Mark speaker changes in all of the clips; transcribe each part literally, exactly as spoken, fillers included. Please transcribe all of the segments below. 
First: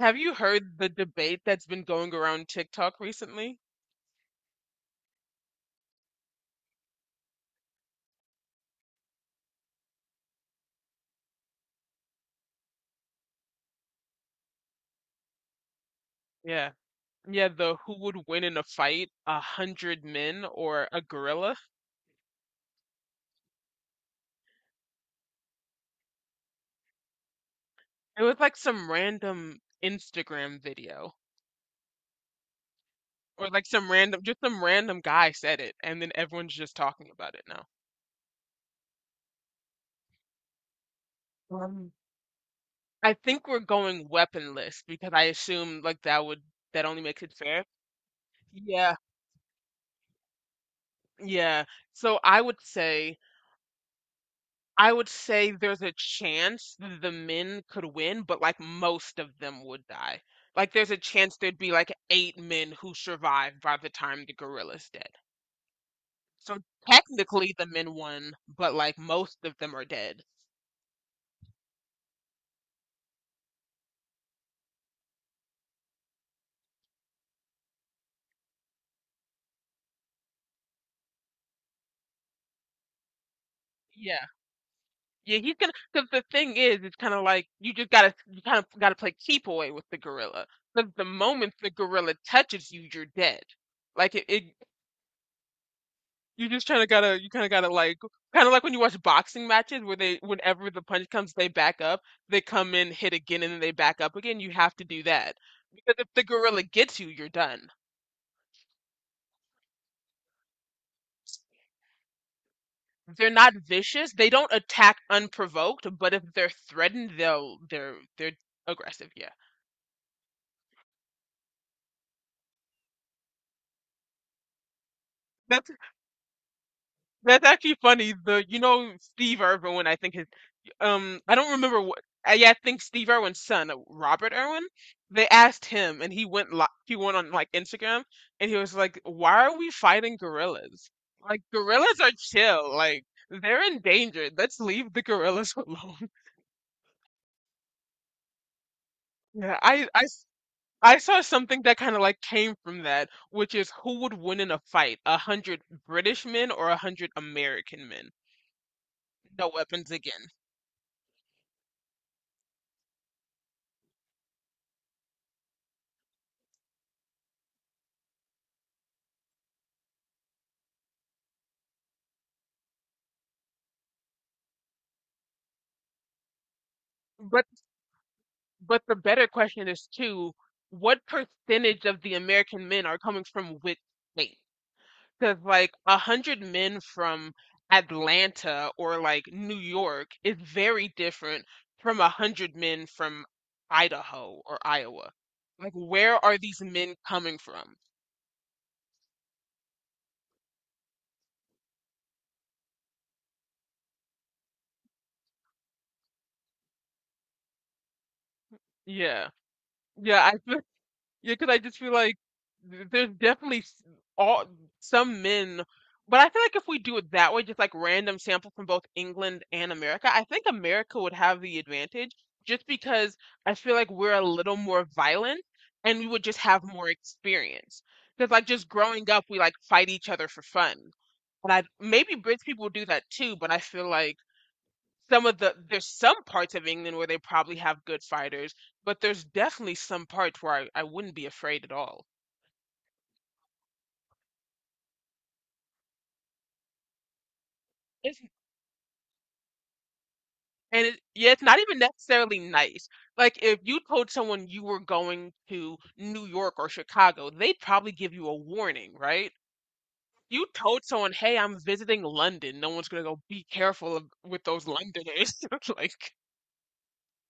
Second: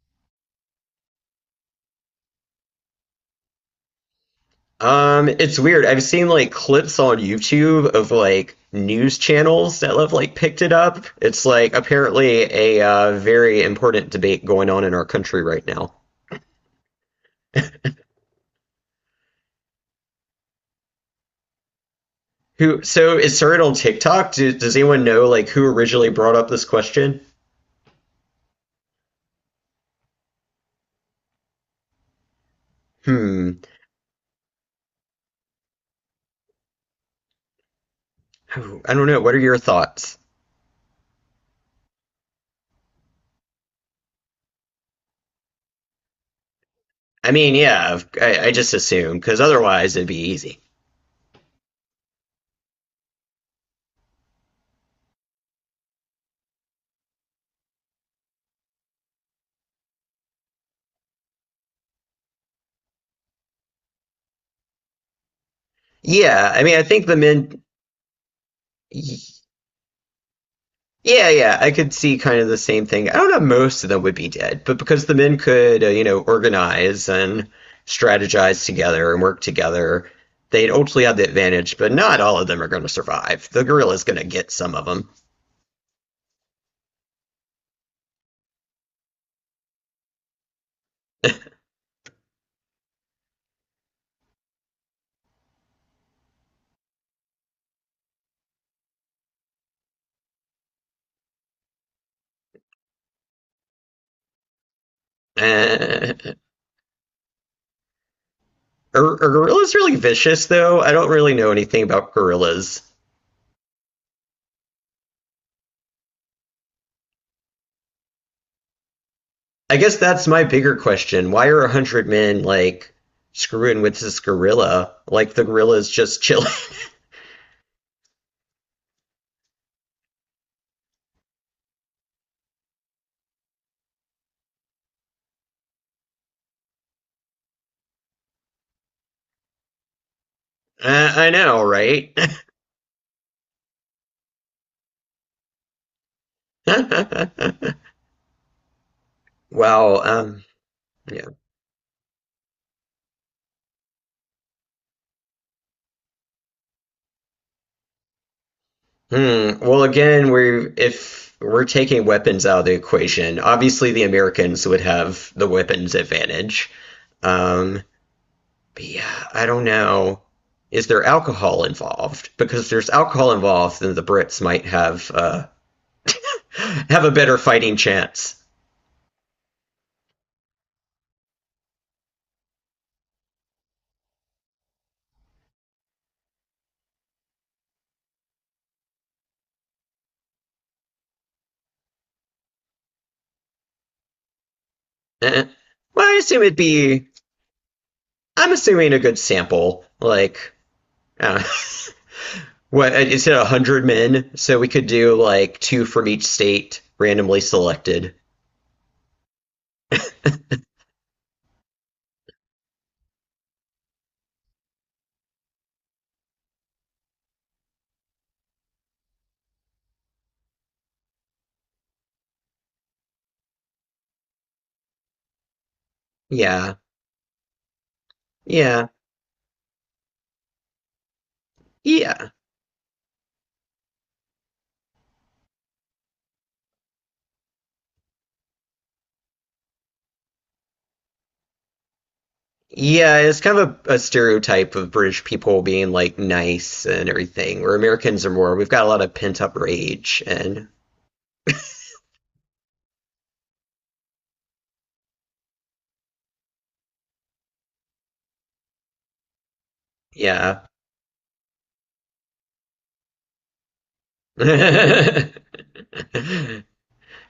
Speaker 1: Have you heard the debate that's been going around TikTok recently?
Speaker 2: Um, it's weird. I've seen like clips on YouTube of like news channels that have like picked it up. It's like apparently a uh, very important debate going on in our country right now.
Speaker 1: Yeah. Yeah, the who would win in a fight, a hundred men or a gorilla?
Speaker 2: Who, so it started on TikTok. Do, does anyone know like who originally brought up this question?
Speaker 1: It was like some random Instagram video or
Speaker 2: Hmm.
Speaker 1: like some random, just some random guy said it, and then everyone's just talking about it now.
Speaker 2: Oh, I don't know. What are your thoughts?
Speaker 1: Um, I think we're going weaponless because I assume like that would that only makes
Speaker 2: I
Speaker 1: it
Speaker 2: mean,
Speaker 1: fair.
Speaker 2: yeah, I, I just
Speaker 1: Yeah,
Speaker 2: assume because otherwise it'd be easy.
Speaker 1: yeah. So I would say I would say there's a chance the men could win, but like most of them would die. Like there's a chance there'd be like eight men who survived by the time the gorilla's dead.
Speaker 2: Yeah,
Speaker 1: So
Speaker 2: I mean, I think the
Speaker 1: technically
Speaker 2: men.
Speaker 1: the men won, but like most of them are dead.
Speaker 2: Yeah, yeah, I could see kind of the same thing. I don't know if most of them would be dead, but because the men could, uh, you know, organize and strategize together and work together, they'd ultimately have the advantage, but not all of them are going to survive. The gorilla's going to
Speaker 1: Yeah.
Speaker 2: get some of them.
Speaker 1: Yeah, he's gonna, because the thing is, it's kind of like you just gotta, you kind of gotta play keep away with the gorilla. Because the moment the gorilla touches you, you're dead. Like it, it You just kind of gotta, you kind of gotta like, kind of like when you watch boxing matches where they, whenever the punch comes, they back up, they come in, hit again, and then they back up again. You have to do that because if
Speaker 2: Uh,
Speaker 1: the gorilla gets you, you're done.
Speaker 2: are, are gorillas really vicious, though? I don't really know anything about gorillas.
Speaker 1: They're not vicious. They don't attack unprovoked, but if they're threatened, they'll, they're, they're aggressive. Yeah,
Speaker 2: I guess that's my bigger question. Why are a hundred men, like, screwing with this gorilla? Like, the
Speaker 1: that's
Speaker 2: gorilla's just chilling.
Speaker 1: That's actually funny. The you know Steve Irwin, I think his um I don't remember what I, yeah, I think Steve Irwin's son, uh, Robert Irwin, they asked him and he went li he went on like Instagram and he was like, "Why are we fighting gorillas?
Speaker 2: Uh, I
Speaker 1: Like
Speaker 2: know,
Speaker 1: gorillas are
Speaker 2: right?
Speaker 1: chill. Like they're endangered. Let's leave the gorillas alone." Yeah, I
Speaker 2: Well,
Speaker 1: I s-
Speaker 2: um,
Speaker 1: I saw
Speaker 2: yeah.
Speaker 1: something that kind of like came from that, which is who would win in a fight, a hundred British men or a hundred American men? No
Speaker 2: Hmm. Well,
Speaker 1: weapons again.
Speaker 2: again, we're if we're taking weapons out of the equation, obviously the Americans would have the weapons advantage. Um, but yeah, I don't know. Is there alcohol involved? Because if there's alcohol involved, then the Brits might have uh have a better
Speaker 1: But
Speaker 2: fighting chance.
Speaker 1: But the better question is too, what percentage of the American men are coming from which state? Because like a hundred men from Atlanta or like New York is very different from a hundred men from Idaho or Iowa.
Speaker 2: Eh.
Speaker 1: Like
Speaker 2: Well, I
Speaker 1: where are
Speaker 2: assume it'd
Speaker 1: these men
Speaker 2: be.
Speaker 1: coming from?
Speaker 2: I'm assuming a good sample, like. I don't know. What, uh, you said one hundred men, so we could do like two from each state randomly selected.
Speaker 1: Yeah. Yeah, I Yeah, because I just feel like th- there's definitely s- all some men, but I feel like if we do it that way, just like random sample from both England and America, I think America would have the advantage just because I feel like we're a little more violent and we would just have
Speaker 2: Yeah,
Speaker 1: more experience. Because like just
Speaker 2: yeah,
Speaker 1: growing up, we like fight each other for fun. And I maybe
Speaker 2: yeah.
Speaker 1: British people do that too, but I feel like some of the there's some parts of England where they probably have good fighters, but there's definitely some parts where I, I wouldn't be afraid at all.
Speaker 2: Yeah, it's kind of a, a stereotype of British people being like nice and everything, where
Speaker 1: It's,
Speaker 2: Americans are more, we've got a lot of pent up rage and
Speaker 1: and it, yeah, it's not even necessarily nice. Like if you told someone you were going to New York or Chicago, they'd probably give you a warning, right? You
Speaker 2: yeah.
Speaker 1: told someone, "Hey, I'm visiting London." No one's gonna go, "Be careful of, with those Londoners." Like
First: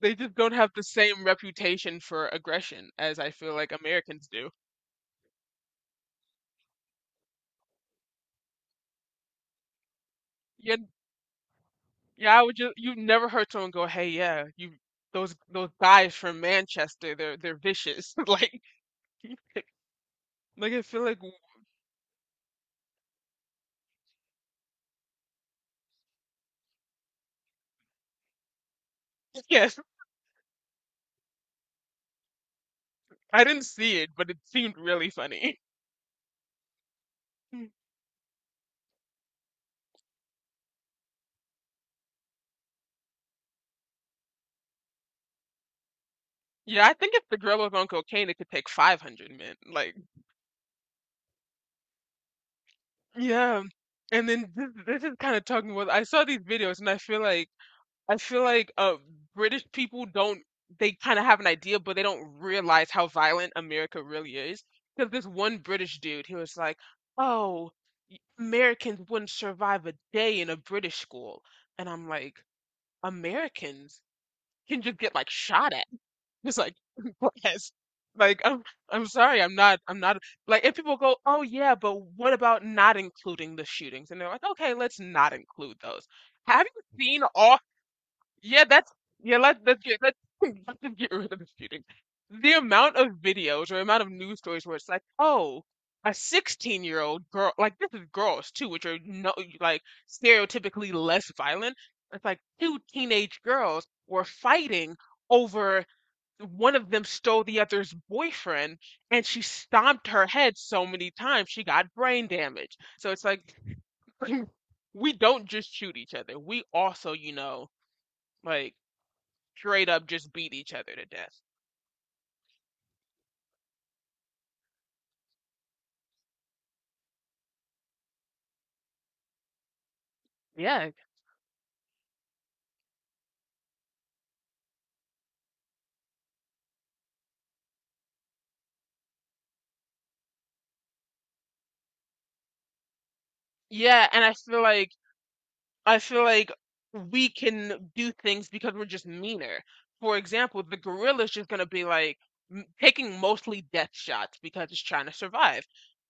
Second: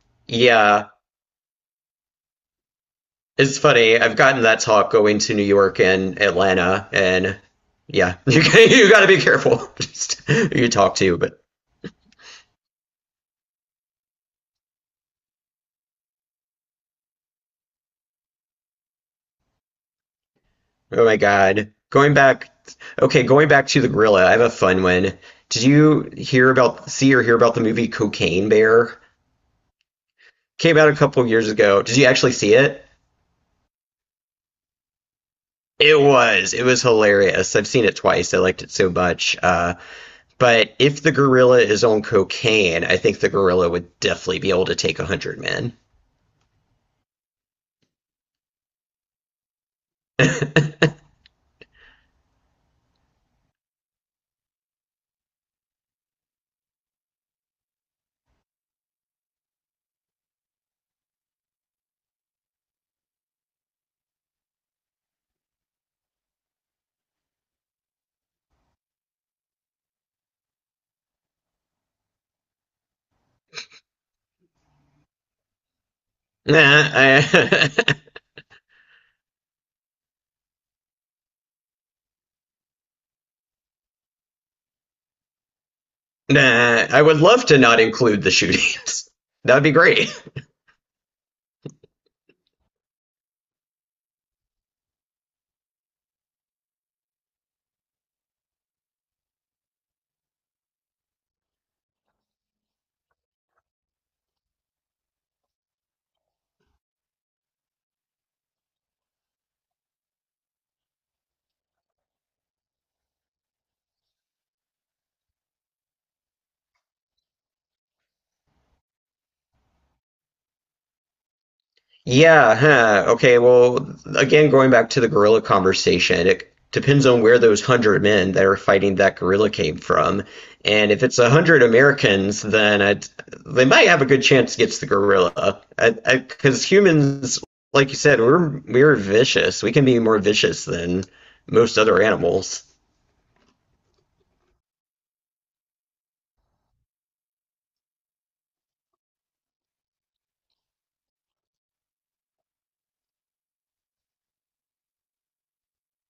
Speaker 1: they just don't have the
Speaker 2: Yeah,
Speaker 1: same reputation for aggression as I feel
Speaker 2: it's
Speaker 1: like
Speaker 2: funny. I've
Speaker 1: Americans
Speaker 2: gotten
Speaker 1: do.
Speaker 2: that talk going to New York and Atlanta and yeah, you you got to be careful just who you talk to, but
Speaker 1: Yeah, I would just you never heard someone go, "Hey, yeah, you those those guys from Manchester, they're they're vicious." Like, like I feel
Speaker 2: oh my
Speaker 1: like
Speaker 2: God. Going back, okay, going back to the gorilla, I have a fun one. Did you hear about, see or hear about the movie Cocaine Bear?
Speaker 1: yes,
Speaker 2: Came out a couple years ago. Did you actually see it?
Speaker 1: I didn't see it, but it seemed really funny.
Speaker 2: It was. It was hilarious. I've seen it twice. I liked it so much. Uh, but if the gorilla is on cocaine, I think the gorilla would definitely be able to take a hundred men.
Speaker 1: Yeah, I think if the girl was on cocaine, it could take five hundred men. Like, yeah. And then this, this is kind of talking about, I saw these videos and I feel like I feel like uh, British people don't, they kind of have an idea, but they don't realize how violent America really is. Because this one British dude, he was like, oh, y- Americans wouldn't survive a day in a British school. And I'm like, Americans can just get like shot at. It's like,
Speaker 2: Nah,
Speaker 1: yes.
Speaker 2: I,
Speaker 1: Like, I'm, I'm sorry, I'm not, I'm not, like, if people go, oh yeah, but what about not including the shootings? And they're like, okay, let's not include those. Have
Speaker 2: nah, I
Speaker 1: you
Speaker 2: would
Speaker 1: seen
Speaker 2: love
Speaker 1: all
Speaker 2: to not include the
Speaker 1: yeah, that's
Speaker 2: shootings.
Speaker 1: yeah. Let's
Speaker 2: That'd be
Speaker 1: let's get
Speaker 2: great.
Speaker 1: let's, let's just get rid of the shooting. The amount of videos or amount of news stories where it's like, oh, a sixteen-year-old girl, like this is girls too, which are no like stereotypically less violent. It's like two teenage girls were fighting over one of them stole the other's boyfriend, and she stomped her head so many times she got brain damage. So it's like we don't just shoot each other. We also, you know, like straight up just beat each other to death.
Speaker 2: Yeah, huh. Okay, well, again, going back to the gorilla conversation, it depends on where those hundred men that are fighting that gorilla came from.
Speaker 1: Yeah.
Speaker 2: And if it's a hundred Americans, then I'd, they might have a good chance against the gorilla. Because humans, like you said, we're we're vicious. We can be more vicious than most other animals.
Speaker 1: Yeah, and I feel like I feel like we can do things because we're just meaner. For example, the gorilla's just gonna be like m- taking mostly death shots because it's trying to survive.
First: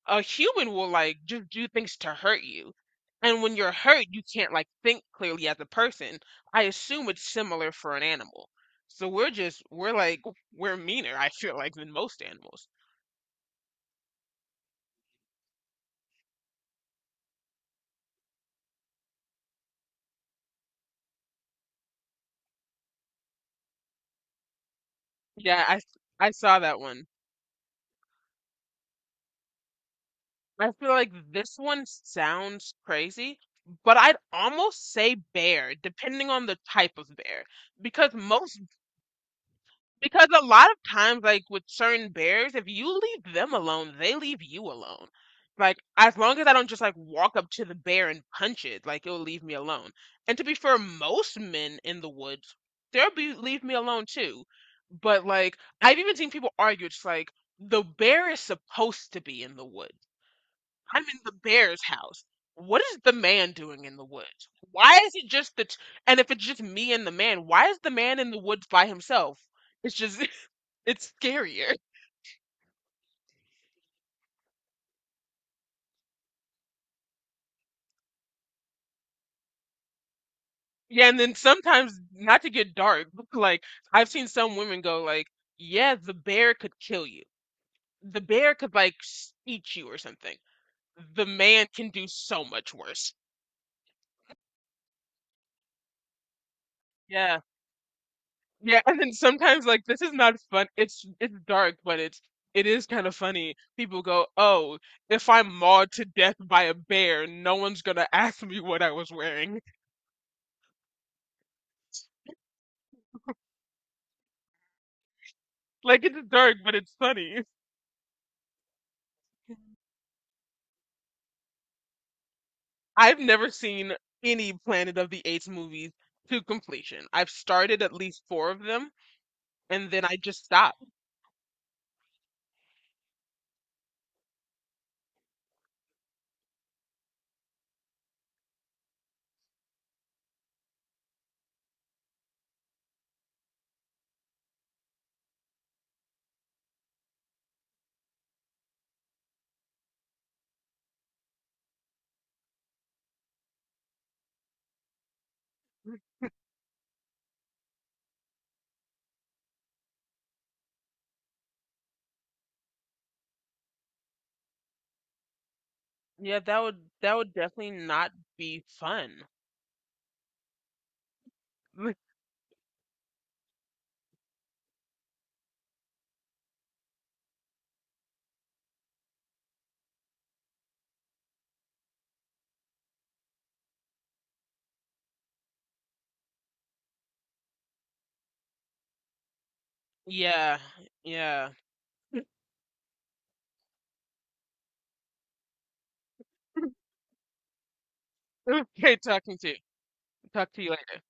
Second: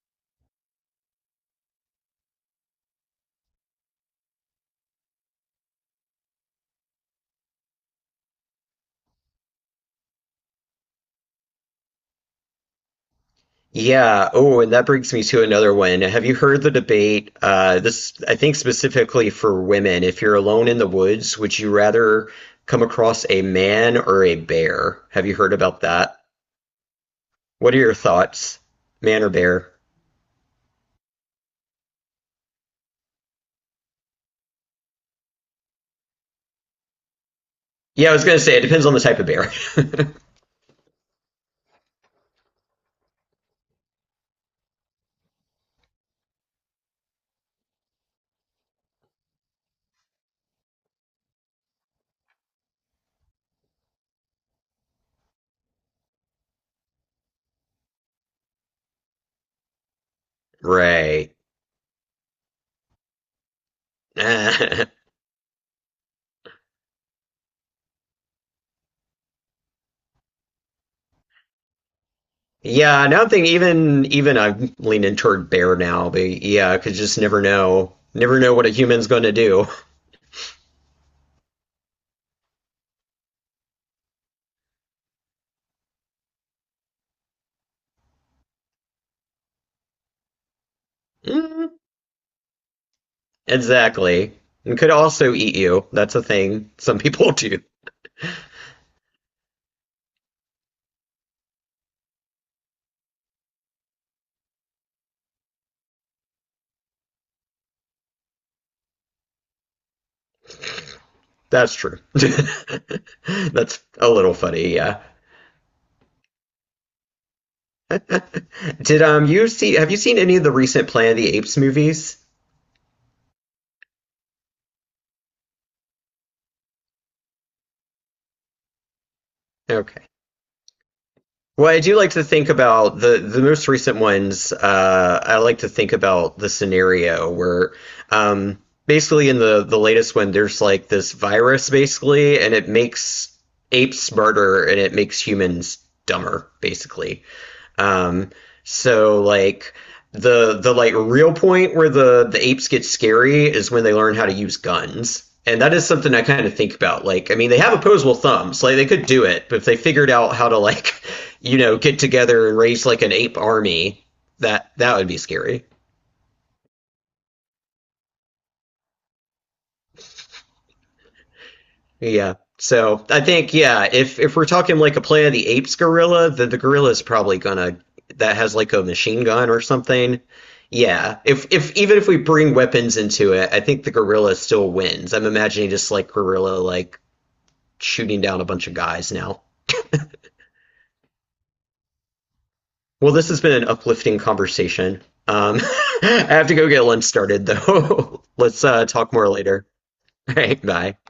Speaker 1: A human will like just do things to hurt you. And when you're hurt, you can't like think clearly as a person. I assume it's similar for an animal. So we're just we're like we're meaner, I feel like, than most animals.
Speaker 2: Yeah. Oh, and that brings me to another one. Have you heard the debate? Uh, this, I think, specifically for women. If you're alone in the woods, would you rather come across a man or a bear? Have you heard
Speaker 1: Yeah, I
Speaker 2: about that?
Speaker 1: I saw that one.
Speaker 2: What are your thoughts? Man or bear?
Speaker 1: I feel like this one sounds crazy, but I'd almost say bear, depending on the type of bear.
Speaker 2: Yeah,
Speaker 1: Because
Speaker 2: I was gonna say
Speaker 1: most,
Speaker 2: it depends on the type of bear.
Speaker 1: because a lot of times, like with certain bears, if you leave them alone, they leave you alone. Like, as long as I don't just like walk up to the bear and punch it, like it'll leave me alone. And to be fair, most men in the woods, they'll be leave me alone too. But like, I've even seen people argue, it's like the bear is supposed to be in the woods I'm in the
Speaker 2: Right.
Speaker 1: bear's house. What is the man doing in the woods? Why is it just the t- and if it's just me and the man, why is the man in the woods by himself? It's just it's scarier.
Speaker 2: Yeah, now I'm thinking even even I'm leaning toward bear now, but yeah, I could just never know. Never know what a human's gonna do.
Speaker 1: Yeah, and then sometimes not to get dark, like I've seen some women go like, "Yeah, the bear could kill you. The bear could like s- eat you or something. The man
Speaker 2: Mm,
Speaker 1: can do so much worse."
Speaker 2: exactly. And could also eat you. That's a thing some people
Speaker 1: Yeah.
Speaker 2: do.
Speaker 1: Yeah, and then sometimes like this is not fun. It's it's dark, but it's it is kind of funny. People go, "Oh, if I'm mauled to death by a bear, no one's gonna ask me what I was wearing."
Speaker 2: That's true. That's a little funny, yeah.
Speaker 1: Like it's dark, but it's funny.
Speaker 2: Did um you see have you seen any of the recent Planet of the Apes movies?
Speaker 1: I've never seen any Planet of the Apes movies to completion. I've started at least four of them, and then
Speaker 2: Okay.
Speaker 1: I just stopped.
Speaker 2: Well, I do like to think about the the most recent ones. Uh, I like to think about the scenario where, um, basically in the the latest one, there's like this virus basically, and it makes apes smarter and it makes humans dumber, basically. Um, so like the the like real point where the the apes get scary is when they learn how to use guns. And that is something I kind of think about. Like, I mean, they have opposable thumbs. Like, they could do it, but if they figured out how to, like, you know, get together and raise like an ape army, that that would be scary.
Speaker 1: Yeah, that would that would definitely not be fun.
Speaker 2: Yeah. So I think, yeah, if if we're talking like a Planet of the Apes gorilla, then the gorilla is probably gonna that has like a machine gun or something. Yeah. If if even if we bring weapons into it, I think the gorilla still wins. I'm imagining just like gorilla like shooting down a bunch of guys now.
Speaker 1: Yeah, yeah.
Speaker 2: Well, this has been an uplifting conversation. Um, I have to go get lunch started though.
Speaker 1: It
Speaker 2: Let's
Speaker 1: was
Speaker 2: uh,
Speaker 1: great
Speaker 2: talk more
Speaker 1: talking to you.
Speaker 2: later. All
Speaker 1: Talk
Speaker 2: right,
Speaker 1: to you
Speaker 2: bye.
Speaker 1: later.